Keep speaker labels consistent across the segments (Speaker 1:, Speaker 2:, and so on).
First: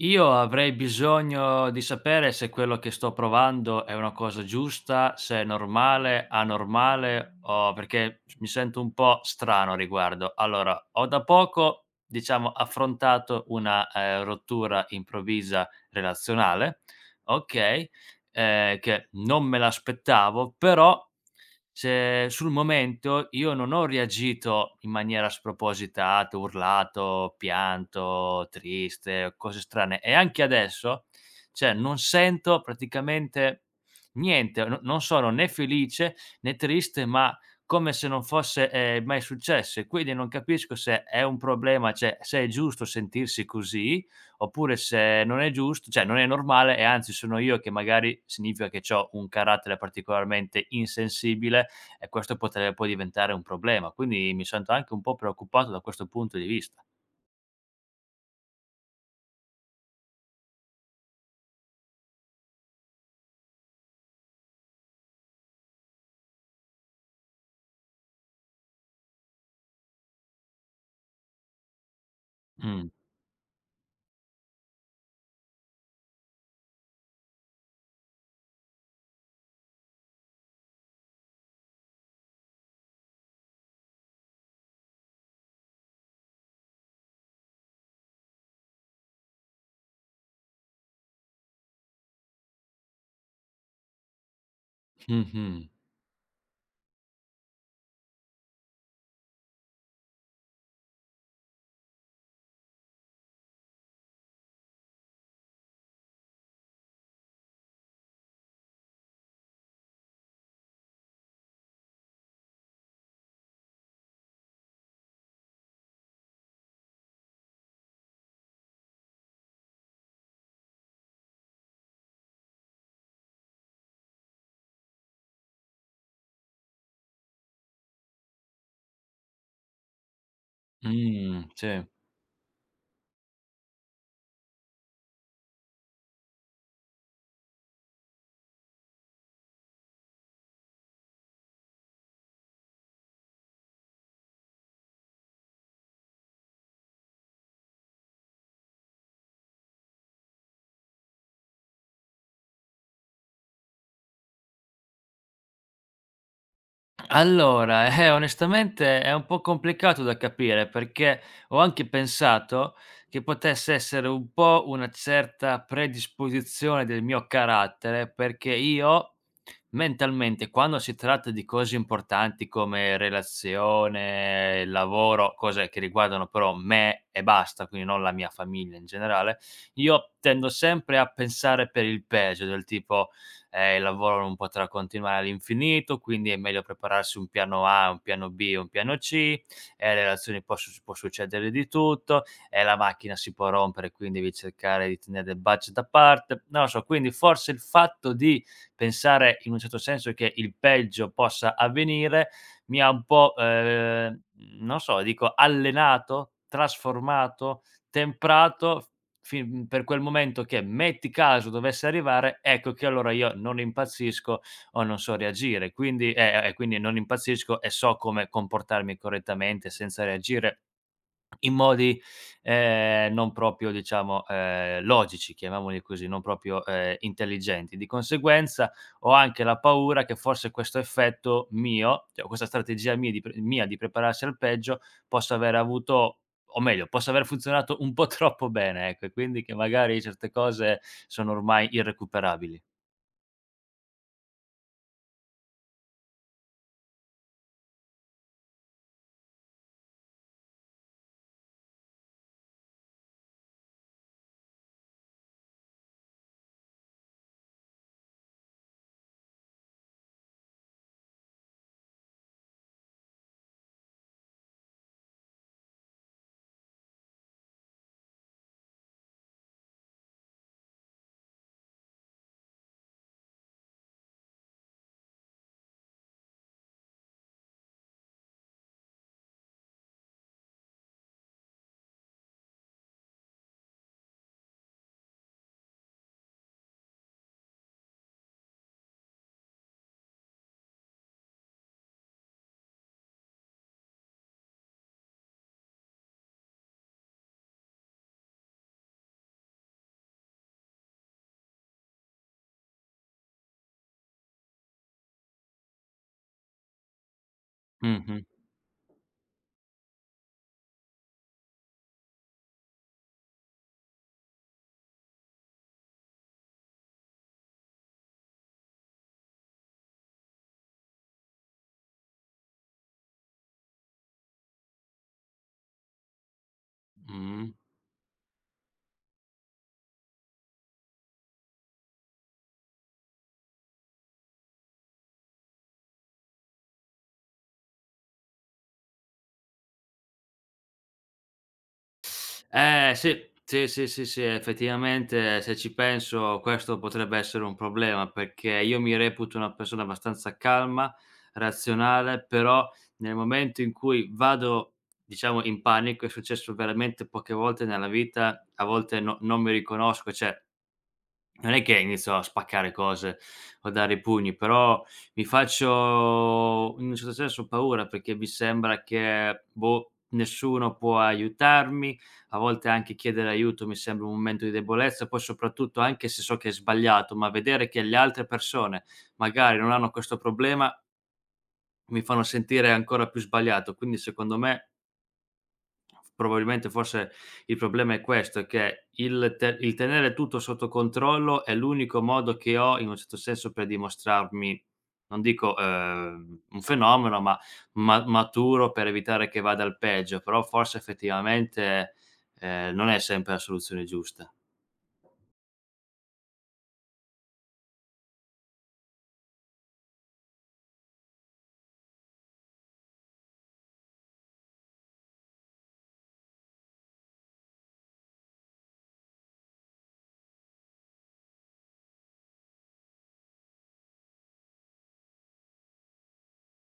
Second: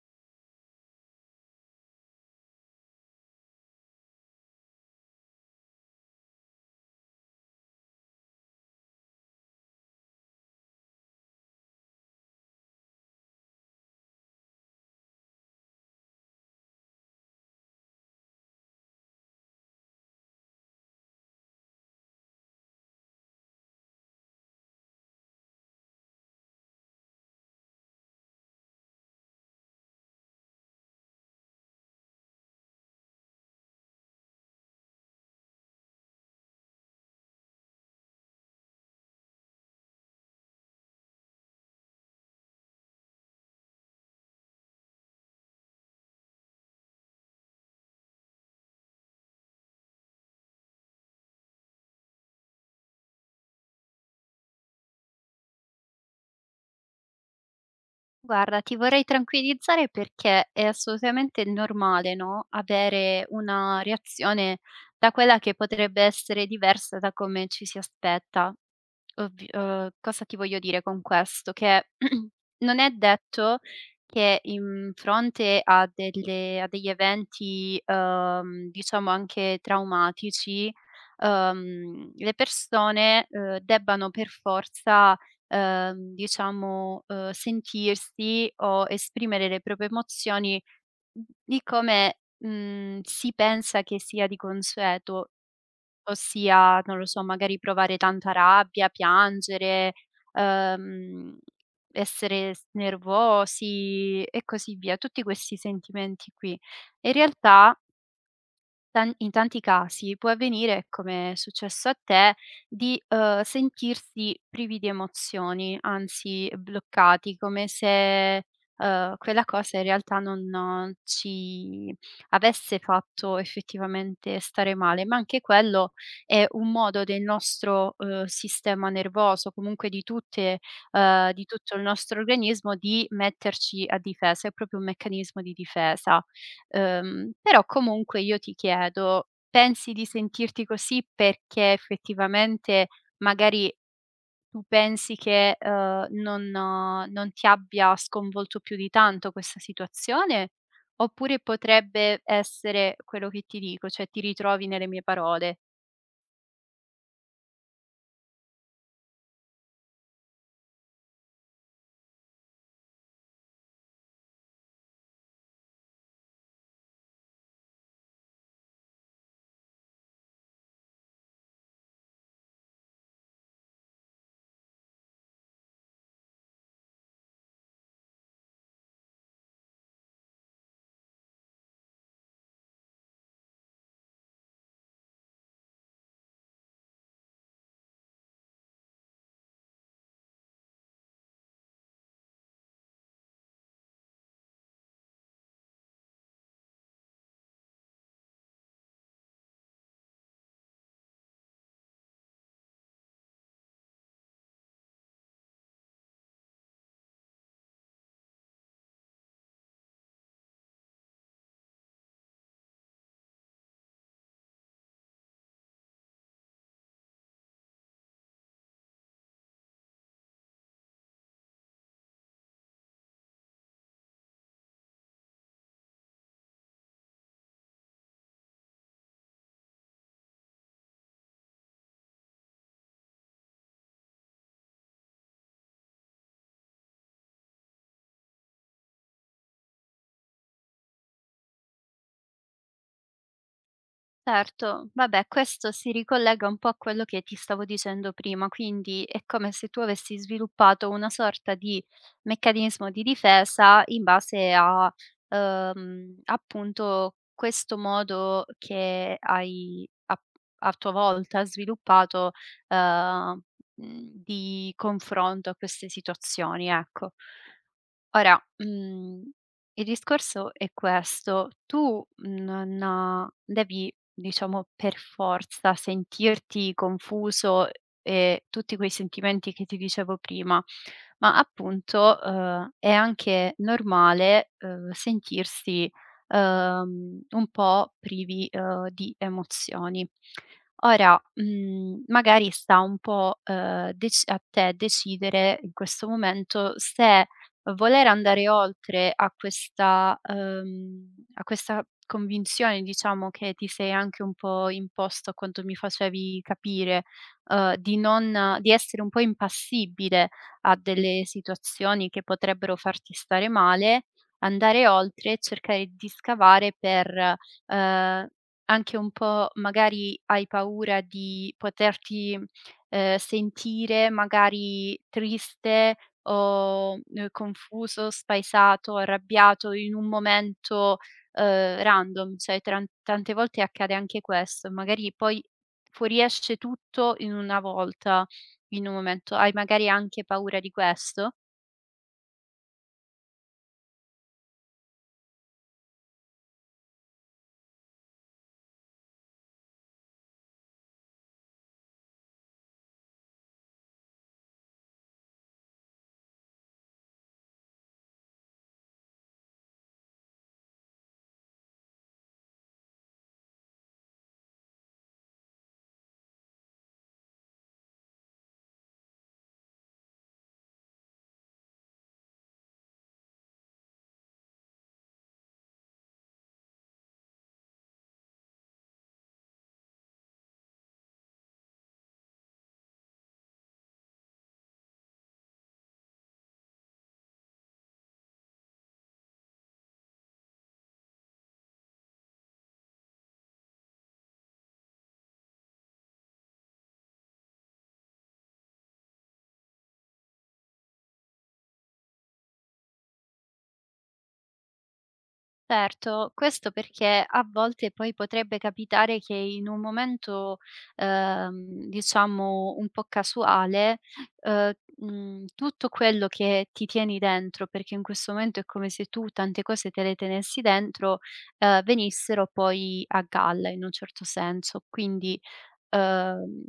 Speaker 1: Io avrei bisogno di sapere se quello che sto provando è una cosa giusta, se è normale, anormale o perché mi sento un po' strano a riguardo. Allora ho da poco, diciamo affrontato una, ehm, rottura improvvisa, relazionale, okay, ehm, che non me l'aspettavo. Però, cioè sul momento io non ho reagito in maniera spropositata, urlato, pianto, triste, cose strane e anche adesso, cioè non sento praticamente, niente: no non sono né felice, né triste, ma, come se non fosse, ehm, mai successo. E quindi non capisco se è un problema, cioè se è giusto sentirsi così, oppure se non è gius cioè non è normale e anzi sono io che magari significa che c'ho un carattere particolarmente insensibile, e questo potre può diventare un problema. Quindi mi sento anche un po' preoccupato da questo punto di vista.
Speaker 2: Guarda, ti vorrei tranquillizzare perché è assolutamente normale, no, avere una reazione da quella che potrebbe essere diversa da come ci si aspetta. Ovv uhm, cosa ti voglio dire con questo: che non è
Speaker 1: Mh.
Speaker 2: detto che in fronte a delle a degli eventi, uhm, diciamo anche traumatici, uhm, le persone, ehm, debbano per forza, ehm, diciamo, uhm, sentirsi o esprimere le proprie emozioni, di come, mhmm, si pensa che sia di consueto.
Speaker 1: Mh-mh.
Speaker 2: Ossia, non lo so, magari provare tanta rabbia, piangere, ehm, essere s nervosi e così via. Tutti questi sentimenti qui e in realtà Tan in tanti casi può avvenire, come è successo a te, di, uhm, sentirsi privi di emozioni, anzi bloccati, come se, uhm, quella cosa in realtà non ci avesse fatto effettivamente stare male. Ma anche quello è un modo del nostro, uhm, sistema nervoso, comunque di tutte uhm, di
Speaker 1: Mh,
Speaker 2: tutto il
Speaker 1: sì.
Speaker 2: nostro organismo, di metterci a difesa, è proprio un meccanismo di difesa. Ehm, però comunque io ti chiedo, pensi di sentirti così perché effettivamente, magari, tu pensi che, uhm, non non ti abbia sconvolto più di tanto questa situazione? Oppure potrebbe essere quello che ti dico, cioè ti ritrovi nelle mie parole.
Speaker 1: Allora, eh, onestamente è un po' complicato da capire, perché ho anche pensato che potesse essere un po' una certa predisposizione del mio carattere, perché io, mentalmente quando si tratta di cose importanti, come relazione, lavoro, cose che riguardano però me e basta, quindi non la mia famiglia in generale. Io tendo sempre a pensare per il peggio, del tipo: "Eh, il lavoro non potrà continuare all'infinito, quindi è meglio prepararsi un piano A, un piano B, un piano C, e le relazioni posso può succedere di tutto, e la macchina si può rompere, quin devi cercare di tenere del budget da parte". Non lo so, quindi, forse il fatto di pensare, in un certo senso, che il peggio possa avvenire, mi ha un po', ehm, non so, dico allenato, trasformato, temprato, f fin per quel momento che, metti caso dovesse arrivare, ecco che allora io non impazzisco, o non so reagire, quindi e e quindi non impazzisco, e so come comportarmi correttamente, senza reagire in modi, ehm, non proprio diciamo, ehm, logici, chiamiamoli così, non proprio, ehm, intelligenti. Di conseguenza, ho anche la paura che forse questo effetto mio cioè o questa strategia mia di pr mia di prepararsi al peggio, possa aver avuto o meglio, possa aver funzionato un po' troppo bene ecco e quindi che magari certe cose sono ormai irrecuperabili.
Speaker 2: Certo. Vabbè, questo si ricollega un po' a quello che ti stavo dicendo prima. Quindi è come se tu avessi sviluppato una sorta di meccanismo di difesa in base a, uhm, appunto questo modo che hai a a tua volta sviluppato, ehm, mhmm, di confronto a queste situazioni, ecco. Ora, uhm, il discorso è questo. Tu non devi, diciamo per forza sentirti confuso e tutti quei sentimenti che ti dicevo prima, ma appunto, uhm, è anche normale, uhm, sentirsi, uhm, un po' privi, uhm, di emozioni. Ora, mhmm, magari sta un po', uhm, dec a te decidere in questo momento se, voler andare oltre a questa, uhm, a questa convinzione, diciamo, che ti sei anche un po' imposto a quanto mi facevi capire, ehm, di
Speaker 1: Mh-mh.
Speaker 2: non di essere un po' impassibile a delle situazioni che potrebbero farti stare male. Andare oltre e cercare di scavare per, ehm, anche un po' magari hai paura di poterti, ehm, sentire magari triste o, ehm,
Speaker 1: Mh-mh.
Speaker 2: confuso, spaesato, arrabbiato in un momento, ehm, random, cioè tran tante volte accade anche questo. Magari poi fuoriesce tutto in una volta, in un momento. Hai magari anche paura di questo?
Speaker 1: Eh sì, sì, sì, sì, sì, eh, effettivamente se ci penso questo potrebbe essere un problema, perché io mi reputo una persona abbastanza calma, razionale, però nel momento in cui vado, diciamo in panico, è successo veramente poche volte nella vita, a volte no non mi riconosco cioè non è che inizio a spaccare cose o a dare i pugni, però, mi faccio, in un certo senso paura, perché mi sembra che boh, nessuno può aiutarmi, a volte anche chiedere aiuto mi sembra un momento di debolezza, poi soprattutto, anche se so che è sbagliato, ma vedere che le altre persone, magari non hanno questo problema mi fanno sentire ancora più sbagliato, quindi secondo me probabilmente forse il problema è questo, è che il te il tenere tutto sotto controllo, è l'unico modo che ho, in un certo senso, per dimostrarmi, non dico, ehm, un fenomeno ma ma maturo, per evitare che vada al peggio, però forse effettivamente, ehm, non è sempre la soluzione giusta.
Speaker 2: Erto, questo perché a volte poi potrebbe capitare che in un momento, ehm, diciamo un po' casuale, uhm, mhmm, tutto quello che ti tieni dentro, perché in questo momento è come se tu tante cose te le tenessi dentro, ehm, venissero poi a galla in un certo senso. Quindi, uhm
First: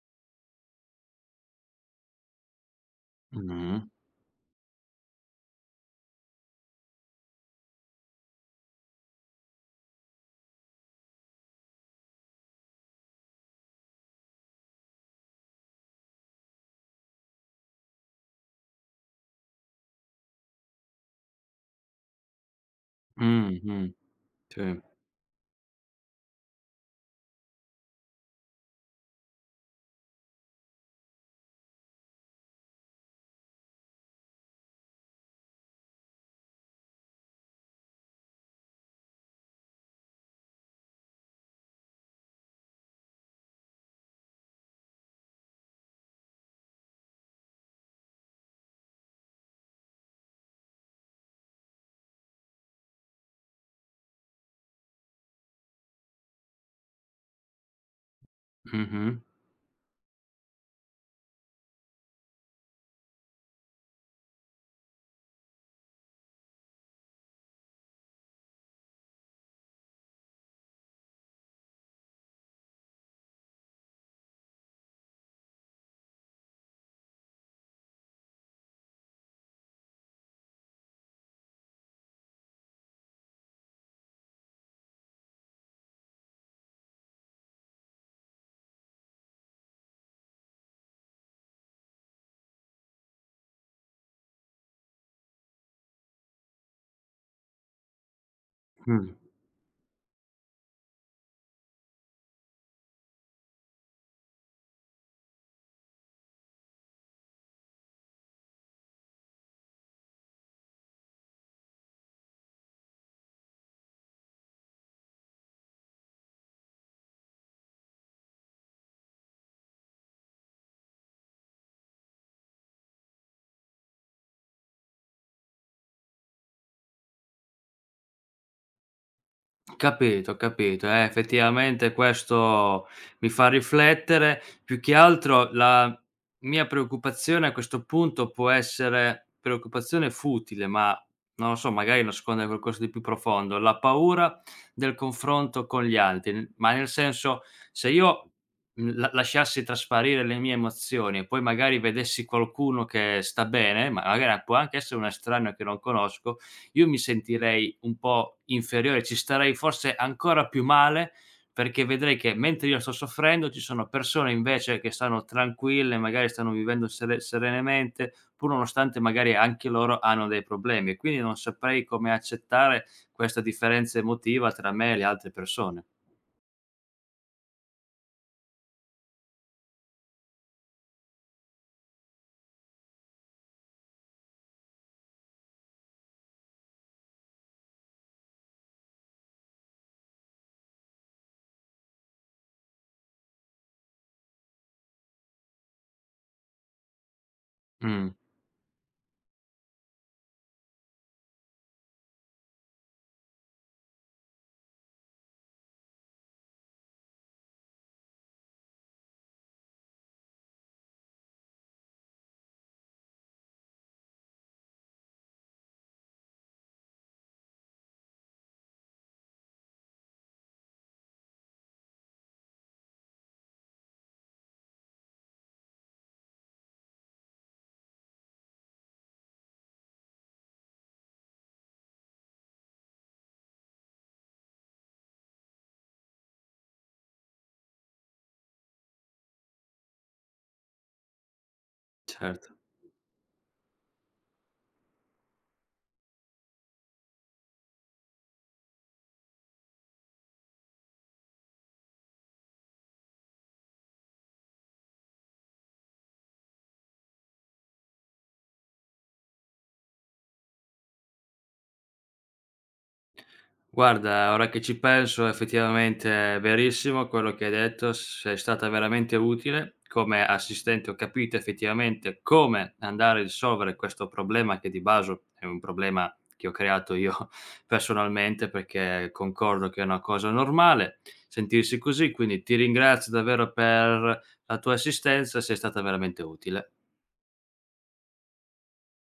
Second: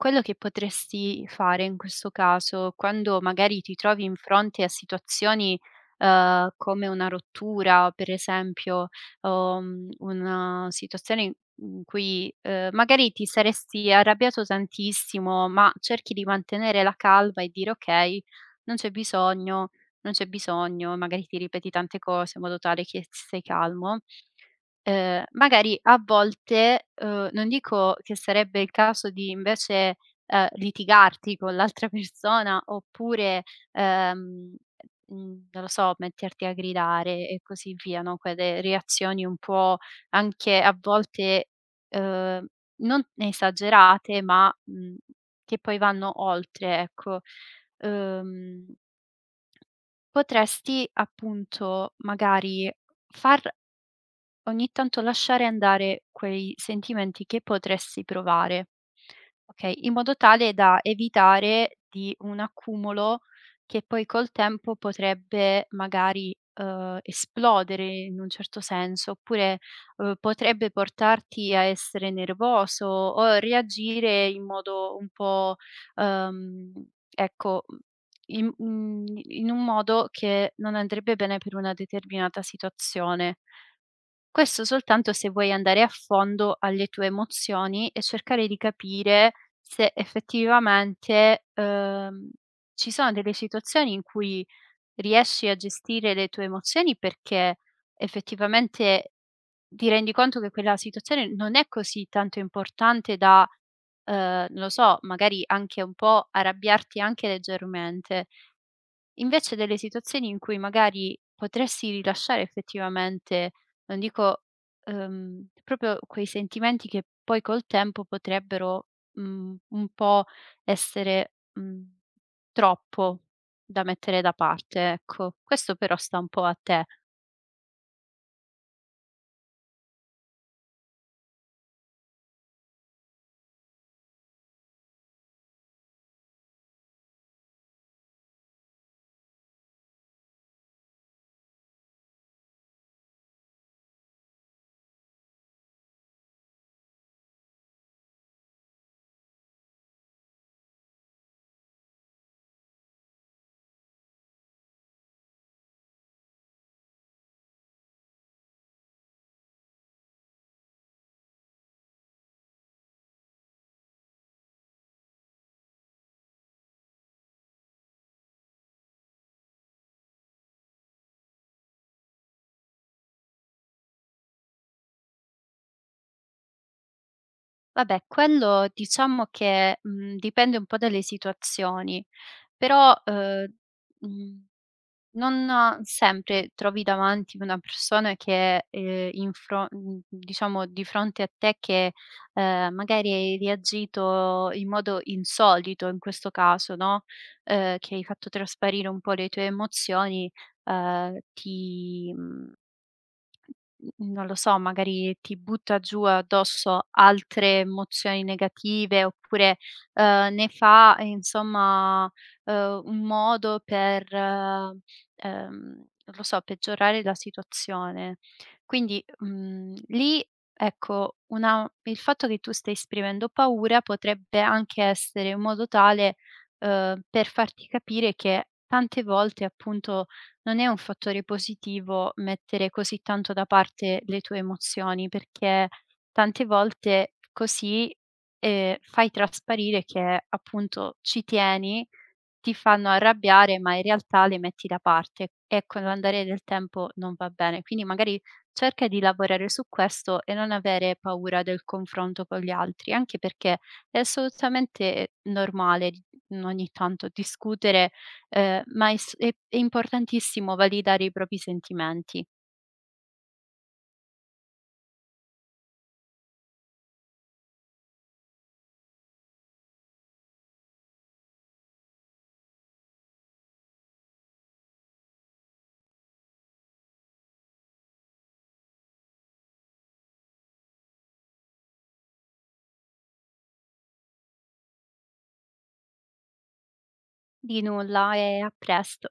Speaker 2: quello che potresti fare in questo caso, quando magari ti
Speaker 1: Mh-mh.
Speaker 2: trovi in fronte a situazioni, uhm, come una rottura, per esempio, uhm, una situazione i in cui, ehm, magari ti saresti arrabbiato tantissimo, ma cerchi di mantenere la calma e dire: "Okay, non c'è bisogno, non c'è bisogno", magari ti ripeti tante cose in modo tale che s stai
Speaker 1: Mh-mh,
Speaker 2: calmo.
Speaker 1: tì.
Speaker 2: Ehm, magari a volte, uhm, non dico che sarebbe il caso di invece, ehm, litigarti con l'altra persona oppure, ehm, mhmm, non lo so, metterti a gridare e così via, no, quelle reazioni un po' anche a volte, uhm, non esagerate, ma, mhmm, che poi vanno oltre ecco, uhm, potresti appunto, magari far ogni tanto lasciare andare quei sentimenti che potresti provare,
Speaker 1: Mh-mh.
Speaker 2: okay, in modo tale da evitare di un accumulo che poi col tempo potrebbe magari, uhm, esplodere in un certo senso. Oppure, uhm, potrebbe portarti a essere nervoso o reagire in modo un po', ehm, ecco, uhm, im un in un modo che non andrebbe bene per una determinata situazione. Questo soltanto se vuoi andare a fondo alle tue emozioni e cercare di capire se effettivamente, uhm, ci sono delle situazioni in cui riesci a gestire le tue emozioni. Perché
Speaker 1: Mh.
Speaker 2: effettivamente, ti rendi conto che quella situazione non è così tanto importante da, uhm, non lo so, magari anche un po' arrabbiarti anche leggermente. Invece delle situazioni in cui magari potresti rilasciare effettivamente, non dico, uhm, proprio quei sentimenti che poi col tempo potrebbero, mhmm, un po' essere, mhmm, troppo da mettere da parte, ecco. Questo però sta un po' a te.
Speaker 1: Capito, capito, eh, effettivamente questo mi fa riflettere. Più che altro la mia preoccupazione, a questo punto può essere preoccupazione futile ma, non lo so, magari nasconde qualcosa di più profondo, la paura del confronto con gli altri, n ma nel senso, se io, mhmm, la lasciassi trasparire le mie emozioni, e poi magari vedessi qualcuno che sta bene, ma la gara può anche essere una estraneo che non conosco, io mi sentirei un po' inferiore, ci starei forse ancora più male, perché vedrei che mentre io sto soffrendo ci sono persone invece che stanno tranquille, magari stanno vivendo sere serenamente, pur nonostante magari anche loro hanno dei problemi, e quindi non saprei come accettare questa differenza emotiva tra me e le altre persone.
Speaker 2: Vabbè, quello diciamo che, mhmm, dipende un po' dalle situazioni. Però, uhm, mhmm, non sempre trovi davanti una persona che, ehm, in fro mhmm, diciamo di fronte a te che, ehm, magari hai reagito in modo insolito in questo caso no, ehm, che hai
Speaker 1: Mhmm.
Speaker 2: fatto trasparire un po' le tue emozioni, ehm, ti mhmm, non lo so, magari ti butta giù addosso altre emozioni negative oppure, uhm, ne fa insomma, uhm, un modo per ehm, non lo so, peggiorare la situazione. Quindi, mhmm, lì, ecco, una il fatto che tu stai esprimendo paura, potrebbe anche essere in modo tale, uhm, per farti capire che tante volte, appunto, non è un fattore positivo mettere così tanto da parte le tue emozioni, perché tante volte così, ehm, fai trasparire che appunto ci tieni,
Speaker 1: Certo.
Speaker 2: ti fanno arrabbiare, ma in realtà le metti da parte, e con l'andare del tempo non va bene. Quindi, magari cerca di lavorare su questo e non avere paura del confronto con gli altri, anche perché è assolutamente normale n ogni tanto discutere, uhm, ma è s è è importantissimo validare i propri sentimenti.
Speaker 1: Guarda, ora che ci penso effettivamente è verissimo quello che hai detto, sei stata veramente utile come assistente, ho capito effettivamente come andare a risolvere questo problema, che di baso è un problema che ho creato io personalmente, perché concordo che è una cosa normale sentirsi così, quindi ti ringrazio davvero per la tua assistenza, sei stata veramente utile.
Speaker 2: Di nulla e a presto.